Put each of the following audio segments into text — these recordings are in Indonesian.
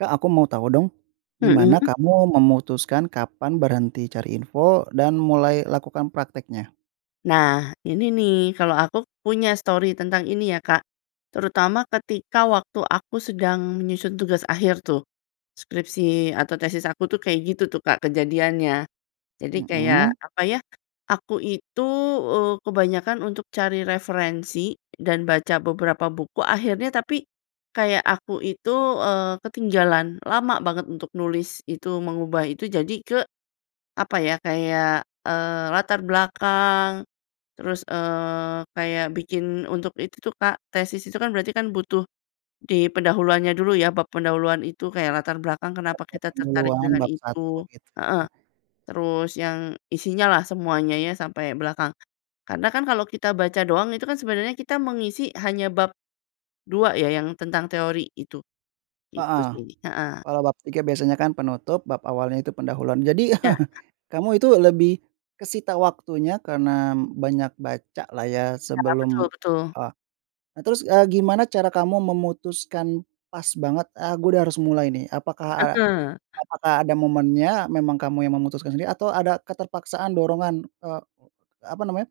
Kak, aku mau tahu dong, Mhm. gimana kamu memutuskan kapan berhenti cari info dan mulai lakukan prakteknya? Nah, ini nih, kalo aku punya stori tentang ini ya Kak. Terutama ketika waktu aku sedang menyusun tugas akhir tuh. Skripsi atau tesis aku tuh kayak gitu tuh Kak kejadiannya. Jadi Mhm. kayak apa ya, aku itu, eee, kebanyakan untuk cari referensi dan baca beberapa buku, akhirnya tapi kayak aku itu, eee, ketinggalan lama banget untuk nulis itu, mengubah itu jadi ke, apa ya, kayak, eee, latar belakang, terus, eee, kayak bikin untuk itu tuh Kak tesis itu kan berarti kan butuh di pendahuluannya dulu ya, bab pendahuluan itu, kayak latar belakang kenapa Pe pe kita tertarik pengulangan dengan bab 1 itu, gitu ya? heeh, terus yang isinya lah semuanya ya sampai belakang. Karena kan kalau kita baca doang itu kan sebenarnya kita mengisi hanya bab 2 ya, yang tentang teori gitu. Itu Heeh. sih. Heeh. Kalau bab 3 biasanya kan penutup, bab awalnya itu pendahuluan. Jadi Ya. kamu itu lebih kesita waktunya karena banyak baca lah ya, Nah, sebelum betul betul. eee, nah terus, eee, gimana cara kamu memutuskan pas banget, "Ah gua udah harus mulai nih"? Apakah a apakah ada momennya memang kamu yang memutuskan sendiri, atau ada keterpaksaan dorongan eee, apa namanya,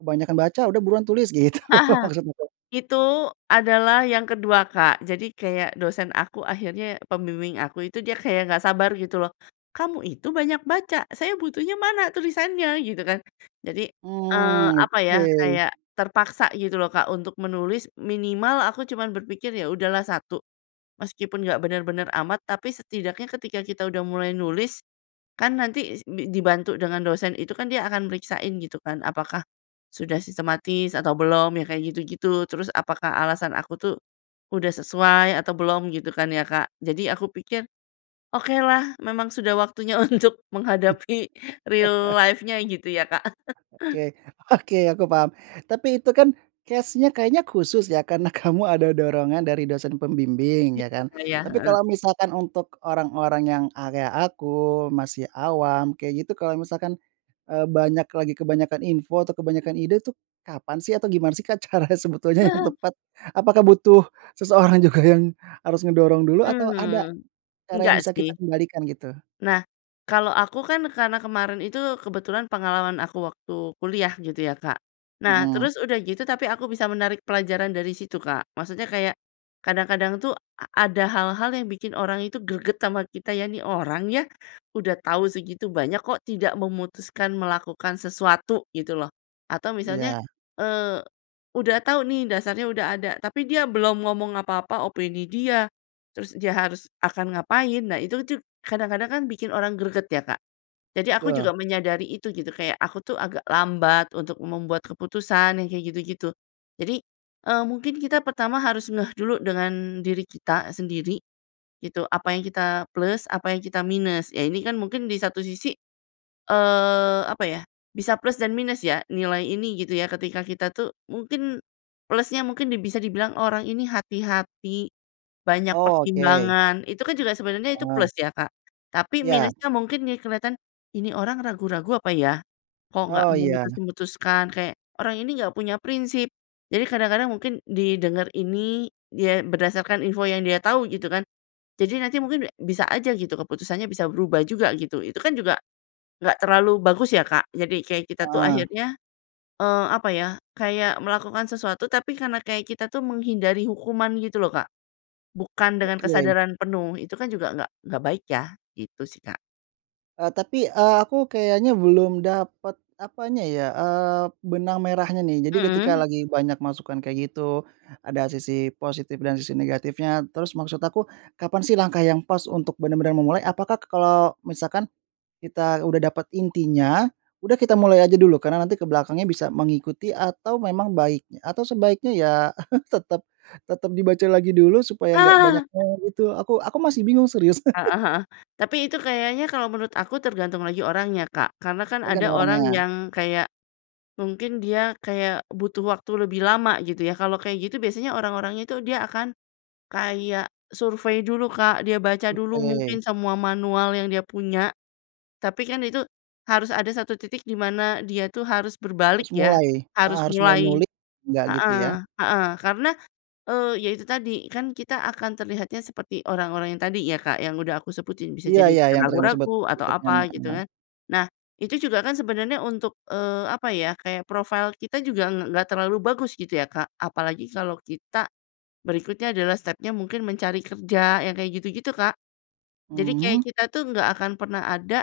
"Kebanyakan baca, udah buruan tulis!" gitu, maksudnya tuh. Itu adalah yang ke-2 Kak. Jadi kayak dosen aku akhirnya pembimbing aku itu dia kayak nggak sabar gitu loh, "Kamu itu banyak baca, saya butuhnya mana tulisannya?" Gitu kan. Jadi, eee, Mmm, apa ya, oke. kayak terpaksa gitu loh Kak untuk menulis minimal aku cuman berpikir ya udahlah 1, meskipun nggak benar-benar amat tapi setidaknya ketika kita udah mulai nulis, kan nanti si dibantu dengan dosen itu, kan dia akan periksain gitu kan, apakah sudah sistematis atau belum, ya kayak gitu-gitu. Terus apakah alasan aku tuh udah sesuai atau belum gitu kan ya Kak. Jadi aku pikir, "Okelah, memang sudah waktunya untuk menghadapi real life-nya gitu ya Kak? Oke. Oke, aku paham. Tapi itu kan case-nya kayaknya khusus ya, karena kamu ada dorongan dari dosen pembimbing, Ya, ya kan? iya, Tapi heeh. kalau misalkan untuk orang-orang yang, eee, kaya aku, masih awam, kayak gitu kalau misalkan, eee, banyak lagi kebanyakan info atau kebanyakan ide tuh, kapan sih atau gimana sih Kak cara sebetulnya yang tepat? Apakah butuh seseorang juga yang harus ngedorong dulu, atau ada Mmm, cara yang enggak bisa kita sih. kendalikan gitu? Nah, kalau aku kan karena kemarin itu kebetulan pengalaman aku waktu kuliah gitu ya Kak. Nah, Mhm. terus udah gitu tapi aku bisa menarik pelajaran dari situ Kak, maksudnya kayak kadang-kadang tuh a ada hal-hal yang bikin orang itu greget sama kita ya, "Ini orang ya, udah tahu segitu banyak kok tidak memutuskan melakukan sesuatu." gitu loh. Atau misalnya, Iya. eee, udah tahu nih, dasarnya udah ada, tapi dia belum ngomong apa-apa opini dia, terus dia harus akan ngapain, nah itu tuh kadang-kadang kan bikin orang greget ya Kak. Jadi aku Betul. juga menyadari itu gitu, kayak aku tuh agak lambat untuk membuat keputusan yang kayak gitu-gitu. Jadi, eee, mungkin kita pertama harus ngeh dulu dengan diri kita sendiri, gitu, apa yang kita plus, apa yang kita minus. Ya ini kan mungkin di satu sisi, eee, apa ya, bisa plus dan minus ya, nilai ini gitu ya, ketika kita tuh mungkin plusnya mungkin di bisa dibilang "Orang ini hati-hati, banyak Oke! pertimbangan." Itu kan juga sebenarnya itu Heeh. plus ya Kak? Tapi Iya. minusnya mungkin nih kelihatan, "Ini orang ragu-ragu apa ya? Kok nggak Oh, iya. memutus-memutuskan?" Kayak, "Orang ini nggak punya prinsip!" Jadi kadang-kadang mungkin didengar ini, dia berdasarkan info yang dia tau gitu kan? Jadi nanti mungkin bi bisa aja gitu keputusannya bisa berubah juga gitu, itu kan juga nggak terlalu bagus ya Kak? Jadi kayak kita tuh Heeh. akhirnya, eee, apa ya, kayak melakukan sesuatu tapi karena kayak kita tuh menghindari hukuman gitu loh Kak, bukan dengan Oke. kesadaran penuh. Itu kan juga nggak nggak baik ya? Gitu sih Kak. Eee, tapi, eee, aku kayaknya belum dapat, apanya ya, eee, benang merahnya nih. Jadi ketika Mhm. lagi banyak masukan kayak gitu, ada sisi positif dan sisi negatifnya, terus maksud aku, kapan sih langkah yang pas untuk benar-benar memulai? Apakah kalau misalkan kita udah dapat intinya, udah kita mulai aja dulu karena nanti ke belakangnya bisa mengikuti atau memang baik atau sebaiknya ya, tetap tetap dibaca lagi dulu supaya nggak banyak eee, itu, aku aku masih bingung serius. Heeh heeh. Tapi itu kayaknya kalau menurut aku tergantung lagi orangnya Kak, karena kan ada Tergantung orang orangnya. yang kayak mungkin dia kayak butuh waktu lebih lama gitu ya. Kalau kayak gitu biasanya orang-orangnya itu dia akan kayak survei dulu Kak, dia baca dulu mungkin Oke. semua manual yang dia punya, tapi kan itu harus ada titik di mana dia tuh harus berbalik Harus ya, mulai, heeh, harus harus mulai mulai nulik enggak gitu heeh, ya? heeh. Karena, eee, ya itu tadi, kan kita akan terlihatnya seperti orang-orang yang tadi ya Kak, yang udah aku sebutin, bisa Iya jadi iya, yang tadi kamu sebut. ragu-ragu atau apa gitu [unintelligible] kan. Nah, itu juga kan sebenarnya untuk, eee, apa ya, kayak profil kita juga ng nggak terlalu bagus gitu ya Kak, apalagi kalau kita berikutnya adalah stepnya mungkin mencari kerja yang kayak gitu-gitu Kak. Jadi kayak Mhm? kita tuh nggak akan pernah ada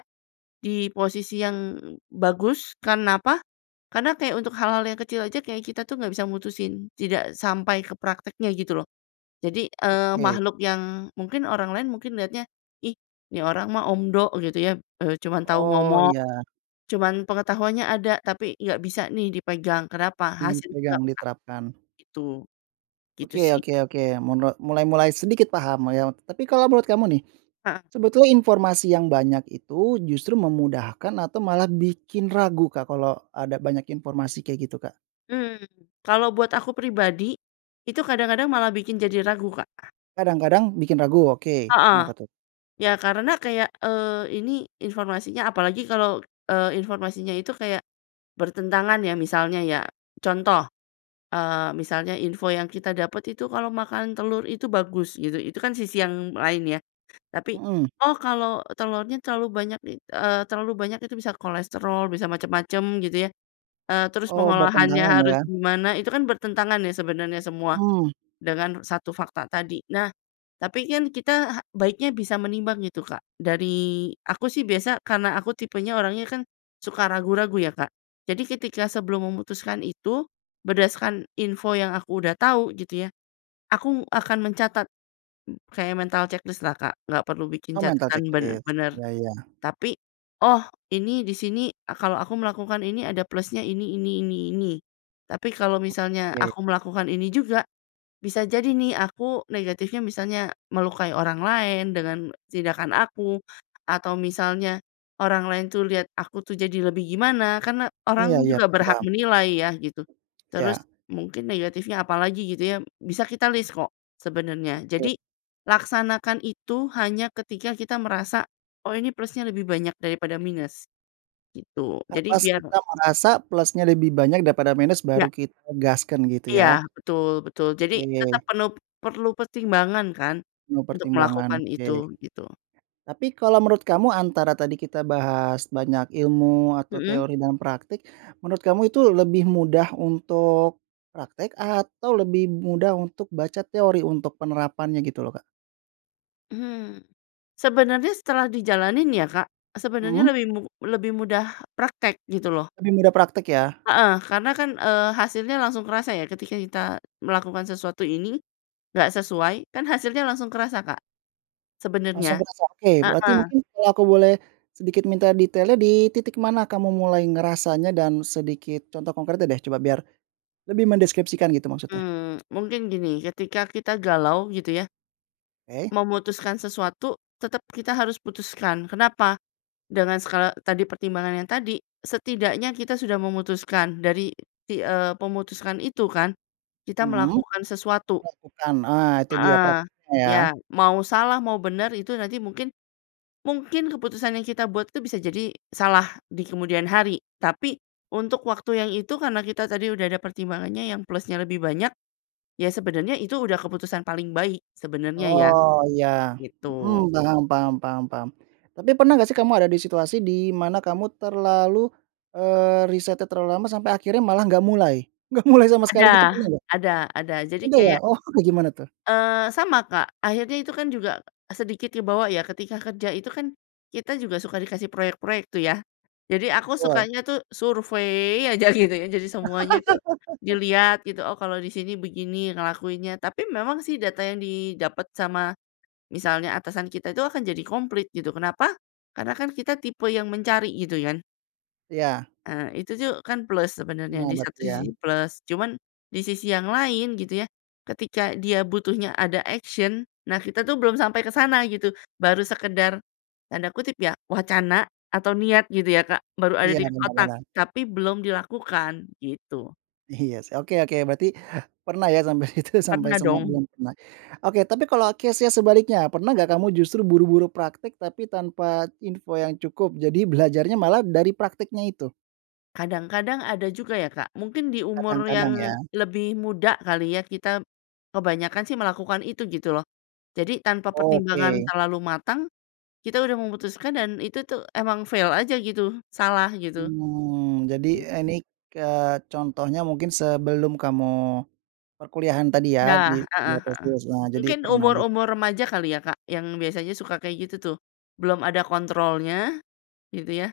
di posisi yang bagus, karena apa? Karena kayak untuk hal-hal yang kecil aja kayak kita tuh nggak bisa mutusin, tidak sampai ke praktiknya gitu loh. Jadi, eee, Oke. makhluk yang mungkin orang lain mungkin lihatnya, "Ih, ini orang mah omdo," gitu ya, eee, "cuma tau Oh ngomong." iya. Cuma pengetahuannya ada, tapi nggak bisa nih dipegang, kenapa? Hasilnya Dipegang, nggak ada, diterapkan. gitu. Gitu Oke sih. oke oke. Munle mulai mulai sedikit paham lah ya. Tapi kalau menurut kamu nih, Heeh. sebetulnya informasi yang banyak itu justru memudahkan atau malah bikin ragu Kak, kalau ada banyak informasi kayak gitu Kak? Mmm, kalau buat aku pribadi, itu kadang-kadang malah bikin jadi ragu Kak. Kadang-kadang bikin ragu, oke, Heeh. kenapa tuh? Ya karena kayak, eee, ini informasinya apalagi kalau, eee, informasinya itu kayak bertentangan ya, misalnya ya. Contoh, eee, misalnya info yang kita dapat itu kalau makan telur itu bagus gitu, itu kan sisi yang lain ya, tapi, Mhm. "Oh kalau telurnya terlalu banyak it eee, terlalu banyak itu bisa kolesterol, bisa macam-macam." gitu ya, eee, terus Oh pengolahannya bertentangan harus ya? gimana itu kan bertentangan ya sebenarnya semua Mmm. dengan 1 fakta tadi. Nah, tapi kan kita baiknya bisa menimbang gitu Kak dari aku sih biasa karena aku tipenya orangnya kan suka ragu-ragu ya Kak, jadi ketika sebelum memutuskan itu, berdasarkan info yang aku udah tau, gitu ya, aku akan mencatat kayak mental ceklis lah Kak, nggak perlu bikin Oh mental catatan ceklis? benar-benar. Ya, iya. Tapi, "Oh, ini di sini kalau aku melakukan ini ada plusnya ini ini ini ini." Tapi kalau misalnya Oke. aku melakukan ini juga, bisa jadi nih aku negatifnya misalnya melukai orang lain, dengan tindakan aku, atau misalnya orang lain tuh lihat aku tuh jadi lebih gimana. Karena Iya orang iya, juga paham berhak paham. menilai ya gitu. Iya. Terus mungkin negatifnya apalagi gitu ya, bisa kita list kok sebenarnya. Oke. Jadi, laksanakan itu hanya ketika kita merasa, "Oh ini plusnya lebih banyak daripada minus." gitu. Eee, Jadi pas biar kita merasa plusnya lebih banyak daripada minus baru Nggak. kita gaskan gitu Iya, ya? betul betul. Jadi, tetap Oke. penu perlu pertimbangan kan untuk Mempertimbangkan, melakukan oke. itu, gitu. Tapi kalau menurut kamu antara tadi kita bahas banyak ilmu atau Mhm. teori dan praktik, menurut kamu itu lebih mudah untuk praktik atau lebih mudah untuk baca teori untuk penerapannya gitu loh Kak? Hmm, sebenarnya setelah dijalanin ya Kak, sebenarnya Mhm. lebih mu lebih mudah praktik, gitu loh. Lebih mudah praktik ya? Heeh, karena kan, eee, hasilnya langsung kerasa ya ketika kita melakukan sesuatu ini, nggak sesuai, kan hasilnya langsung kerasa Kak, sebenarnya. Langsung kerasa? Oke, berarti Heeh. mungkin kalau aku boleh sedikit minta detailnya di titik mana kamu mulai ngerasanya dan sedikit contoh konkretnya deh, coba, biar lebih mendeskripsikan gitu maksudnya. Mmm, mungkin gini, ketika kita galau gitu ya Oke. memutuskan sesuatu tetap kita harus putuskan. Kenapa? Dengan skala tadi pertimbangan yang tadi, setidaknya kita sudah memutuskan. Dari, ti eee, memutuskan itu kan, kita Mhm. melakukan sesuatu. Melakukan ah, itu dia Heeh. praktiknya ya? Ya, mau salah, mau benar, itu nanti mungkin mungkin keputusan yang kita buat itu bisa jadi salah di kemudian hari, tapi untuk waktu yang itu karena kita tadi udah ada pertimbangannya yang plusnya lebih banyak, ya sebenarnya itu udah keputusan paling baik sebenarnya ya, Oh iya, gitu. mhm, paham paham paham paham. Tapi pernah nggak sih kamu ada di situasi di mana kamu terlalu eee, risetnya terlalu lama sampai akhirnya malah nggak mulai? Nggak mulai sama sekali Ada, gitu pernah nggak? ada ada. Jadi Udah ya? kayak Oh kayak gimana tuh? Eee, sama Kak. Akhirnya itu kan juga sedikit kebawa ya, ketika kerja itu kan kita juga suka dikasih proyek-proyek tuh ya? Jadi aku Betul. sukanya tuh survey aja gitu ya, jadi semuanya itu dilihat gitu, "Oh, kalau di sini begini, ngelakuinnya." Tapi memang sih, data yang didapat sama misalnya atasan kita, itu akan jadi komplit gitu, kenapa? Karena kan kita tipe yang mencari gitu kan. Iya. Eee, itu tuh kan plus sebenarnya, Pernah di satu berarti ya? sisi plus, cuman di sisi yang lain gitu ya, ketika dia butuhnya ada action, nah kita tuh belum sampai ke sana gitu, baru sekedar, tanda kutip ya, "wacana", atau "niat" gitu ya Kak, baru ada Iya, di benar, otak, benar. tapi belum dilakukan, gitu. Iya, sih. Oke oke, berarti pernah ya sampai itu sampai Pernah semua dong. belum pernah. Oke, tapi kalau case-nya sebaliknya, pernah nggak kamu justru buru-buru praktek tapi tanpa info yang cukup, jadi belajarnya malah dari prakteknya itu? Kadang-kadang ada juga ya Kak, mungkin di umur yang Kadang-kadang ya? lebih muda kali ya, kita kebanyakan sih melakukan itu gitu loh. Jadi tanpa pertimbangan Oke. terlalu matang, kita udah memutuskan, dan itu tuh emang fail aja gitu, salah gitu. Mmm, jadi ini, eee, contohnya mungkin sebelum kamu perkuliahan tadi ya, Nah, di, heeh heeh. [unintelligible] jadi Mungkin pernah git umur-umur remaja kali ya Kak, yang biasanya suka kayak gitu tuh, belum ada kontrolnya gitu ya,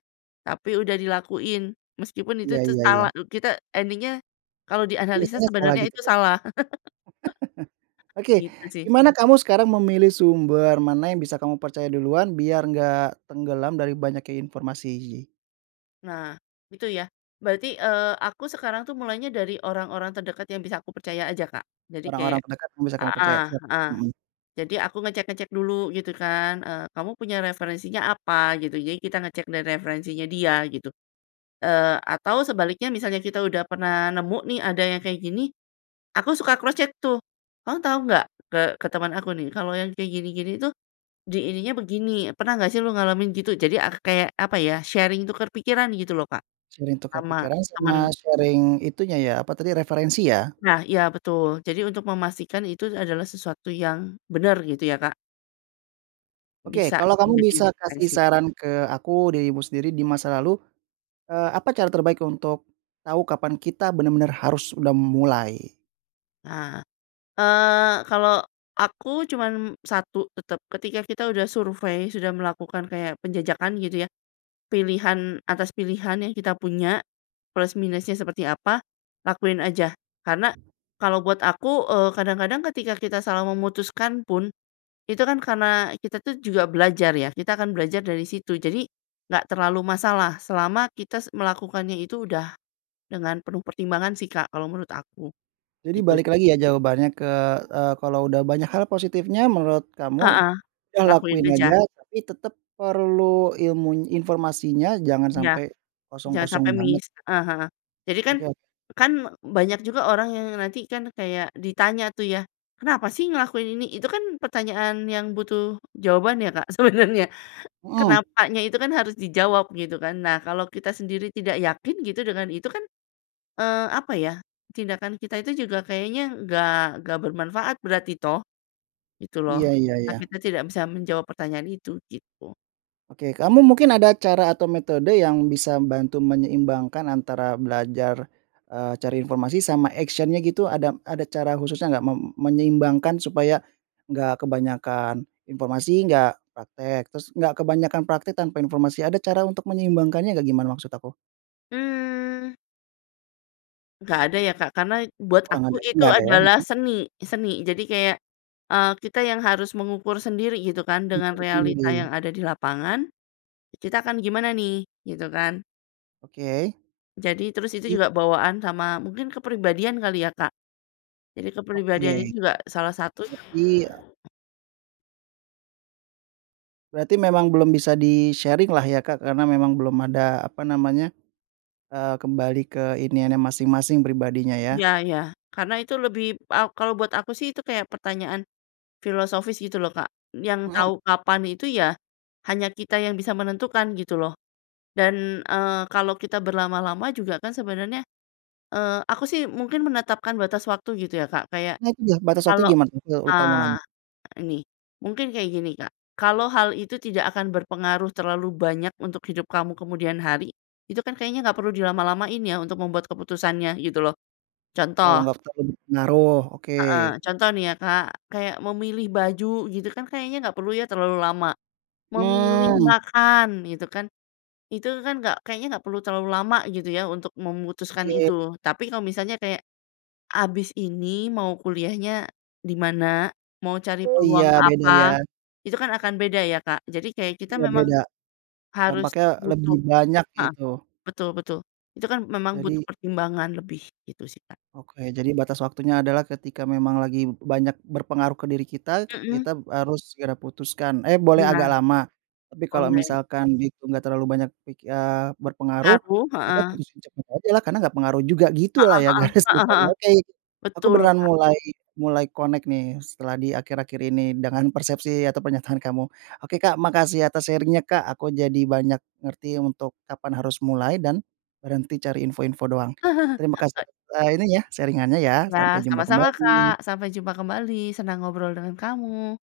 tapi udah dilakuin. Meskipun itu Iya tuh iya salah, iya. kita ending-nya kalau dianalisa Biasanya salah sebenarnya gitu itu ya? salah. Oke, Gitu sih. gimana kamu sekarang memilih sumber mana yang bisa kamu percaya duluan biar nggak tenggelam dari banyaknya informasi? Nah, itu ya. Berarti, eee, aku sekarang tuh mulainya dari orang-orang terdekat yang bisa aku percaya aja Kak. Jadi Orang-orang kayak terdekat yang bisa kamu percaya heeh siap. heeh, Mhm. jadi aku ngecek-ngecek dulu gitu kan, eee, "Kamu punya referensinya apa?" Gitu. Jadi kita ngecek dari referensinya dia gitu. Eee, atau sebaliknya misalnya kita udah pernah nemu nih ada yang kayak gini aku suka cross check tuh, "Kamu tau nggak," ke ke teman aku nih, "kalau yang kayak gini-gini tuh di ininya begini. Pernah nggak sih lo ngalamin gitu?" Jadi ak kayak, apa ya, sharing, tukar pikiran gitu loh Kak, Sharing tukar sama pikiran sama teman. sharing, itunya ya, apa tadi, referensi ya? Nah, iya betul. Jadi untuk memastikan itu adalah sesuatu yang benar, gitu ya Kak. Oke, Bisa kalau kamu menjadi bisa kasih referensi. saran ke aku, dirimu sendiri di masa lalu, eee, apa cara terbaik untuk tahu kapan kita benar-benar harus udah mulai? Ah! Eee, kalau aku cuman satu, tetap. Ketika kita udah survei, sudah melakukan kayak penjajakan gitu ya, pilihan atas pilihan yang kita punya, plus minusnya seperti apa, lakuin aja. Karena kalau buat aku, eee, kadang-kadang ketika kita salah memutuskan pun, itu kan karena kita tuh juga belajar ya, kita akan belajar dari situ. Jadi, nggak terlalu masalah, selama kita melakukannya itu udah dengan penuh pertimbangan sih Kak, kalau menurut aku. Jadi Itu balik sih. lagi ya jawabannya ke eee, kalau udah banyak hal positifnya menurut kamu, Heeh, ya lakuin lakuin aja. aja, tapi tetap perlu ilmuny informasinya, jangan Iya. sampai Jangan kosong-kosong sampai banget. missed. Heeh heeh. Jadi kan Oke o kan banyak juga orang yang nanti kan kayak ditanya tuh ya, "Kenapa sih ngelakuin ini?" Itu kan pertanyaan yang butuh jawaban ya Kak, sebenarnya. Mhm. Kenapanya itu kan harus dijawab gitu kan. Nah kalau kita sendiri tidak yakin, gitu, dengan itu kan, eee, apa ya, tindakan kita itu juga kayaknya nggak nggak bermanfaat berarti toh? Gitu loh. Iya iya Ah, iya. kita tidak bisa menjawab pertanyaan itu, gitu. Oke, kamu mungkin ada cara atau metode yang bisa bantu menyeimbangkan antara belajar, eee, cari informasi sama action-nya gitu, ada ada cara khususnya enggak, mem menyeimbangkan supaya enggak kebanyakan informasi, enggak praktek. Terus enggak kebanyakan praktek tanpa informasi. Ada cara untuk menyeimbangkannya enggak, gimana? Mksud aku. Mmm Nggak ada ya Kak, karena buat Kurang aku ada ya itu nggak ada ya? adalah Mhm. seni, seni. Jadi kayak, eee, kita yang harus mengukur sendiri gitu kan dengan Mengukur realita yang sendiri. ada di lapangan, "Kita akan gimana nih?" Gitu kan. Oke, Jadi terus itu mhm. juga bawaan sama mungkin kepribadian kali ya Kak? Jadi kepribadian itu Oke, juga salah satu berarti, e Berarti memang belum bisa di-sharing lah ya Kak, karena memang belum ada apa namanya, eee, kembali ke iniannya masing-masing, pribadinya ya? Ya ya, karena itu lebih a kalau buat aku sih itu kayak pertanyaan filosofis gitu loh Kak, yang Mhm. tau kapan itu ya hanya kita yang bisa menentukan gitu loh. Dan, eee, kalau kita berlama-lama juga kan sebenarnya eee, aku sih mungkin menetapkan batas waktu gitu ya Kak, kayak Nah itu udah batas waktu kalau, gimana tuh? Eee, lupa mau nanya. eee, ini mungkin kayak gini Kak, kalau hal itu tidak akan berpengaruh terlalu banyak untuk hidup kamu kemudian hari, itu kan kayaknya nggak perlu dilama-lamain ya untuk membuat keputusannya gitu loh. Kalau Contoh nggak terlalu berpengaruh, oke. Heeh, contoh nih ya Kak, kayak memilih baju gitu kan kayaknya nggak perlu ya terlalu lama? Memilih Mmm. makan gitu kan, itu kan nggak kayaknya nggak perlu terlalu lama gitu ya untuk memutuskan Oke. itu loh. Tapi kalau misalnya kayak, "Habis ini mau kuliahnya di mana? Mau cari Oh iya, peluang beda apa?" ya? Itu kan akan beda ya Kak? Jadi kayak kita Iya memang beda. harus Dampaknya butuh lebih banyak heeh, gitu. betul betul. Itu kan memang Jadi butuh pertimbangan lebih, gitu sih Kak. Oke, jadi batas waktunya adalah ketika memang lagi banyak berpengaruh ke diri kita, Mhm. kita harus segera putuskan, eh, boleh agak Iya. lama. Tapi kalau Online. misalkan itu enggak terlalu banyak ki eee berpengaruh, Ngaruh. kita Heeh. putusin cepat ajalah, karena enggak pengaruh juga, gitulah Heeh ya heeh, garis heeh besarnya? heeh, Oke. Aku betul beneran Kak. mulai mulai connect nih setelah di akhir-akhir ini, dengan persepsi atau pernyataan kamu. Oke Kak, makasih atas sharing-nya Kak, aku jadi banyak ngerti untuk kapan harus mulai dan berhenti cari info-info doang. Terima kasih, eee, ini ya sharing-annya ya, Iya, sampai jumpa sama-sama Kak, kembali! sampai jumpa kembali! Senang ngobrol dengan kamu.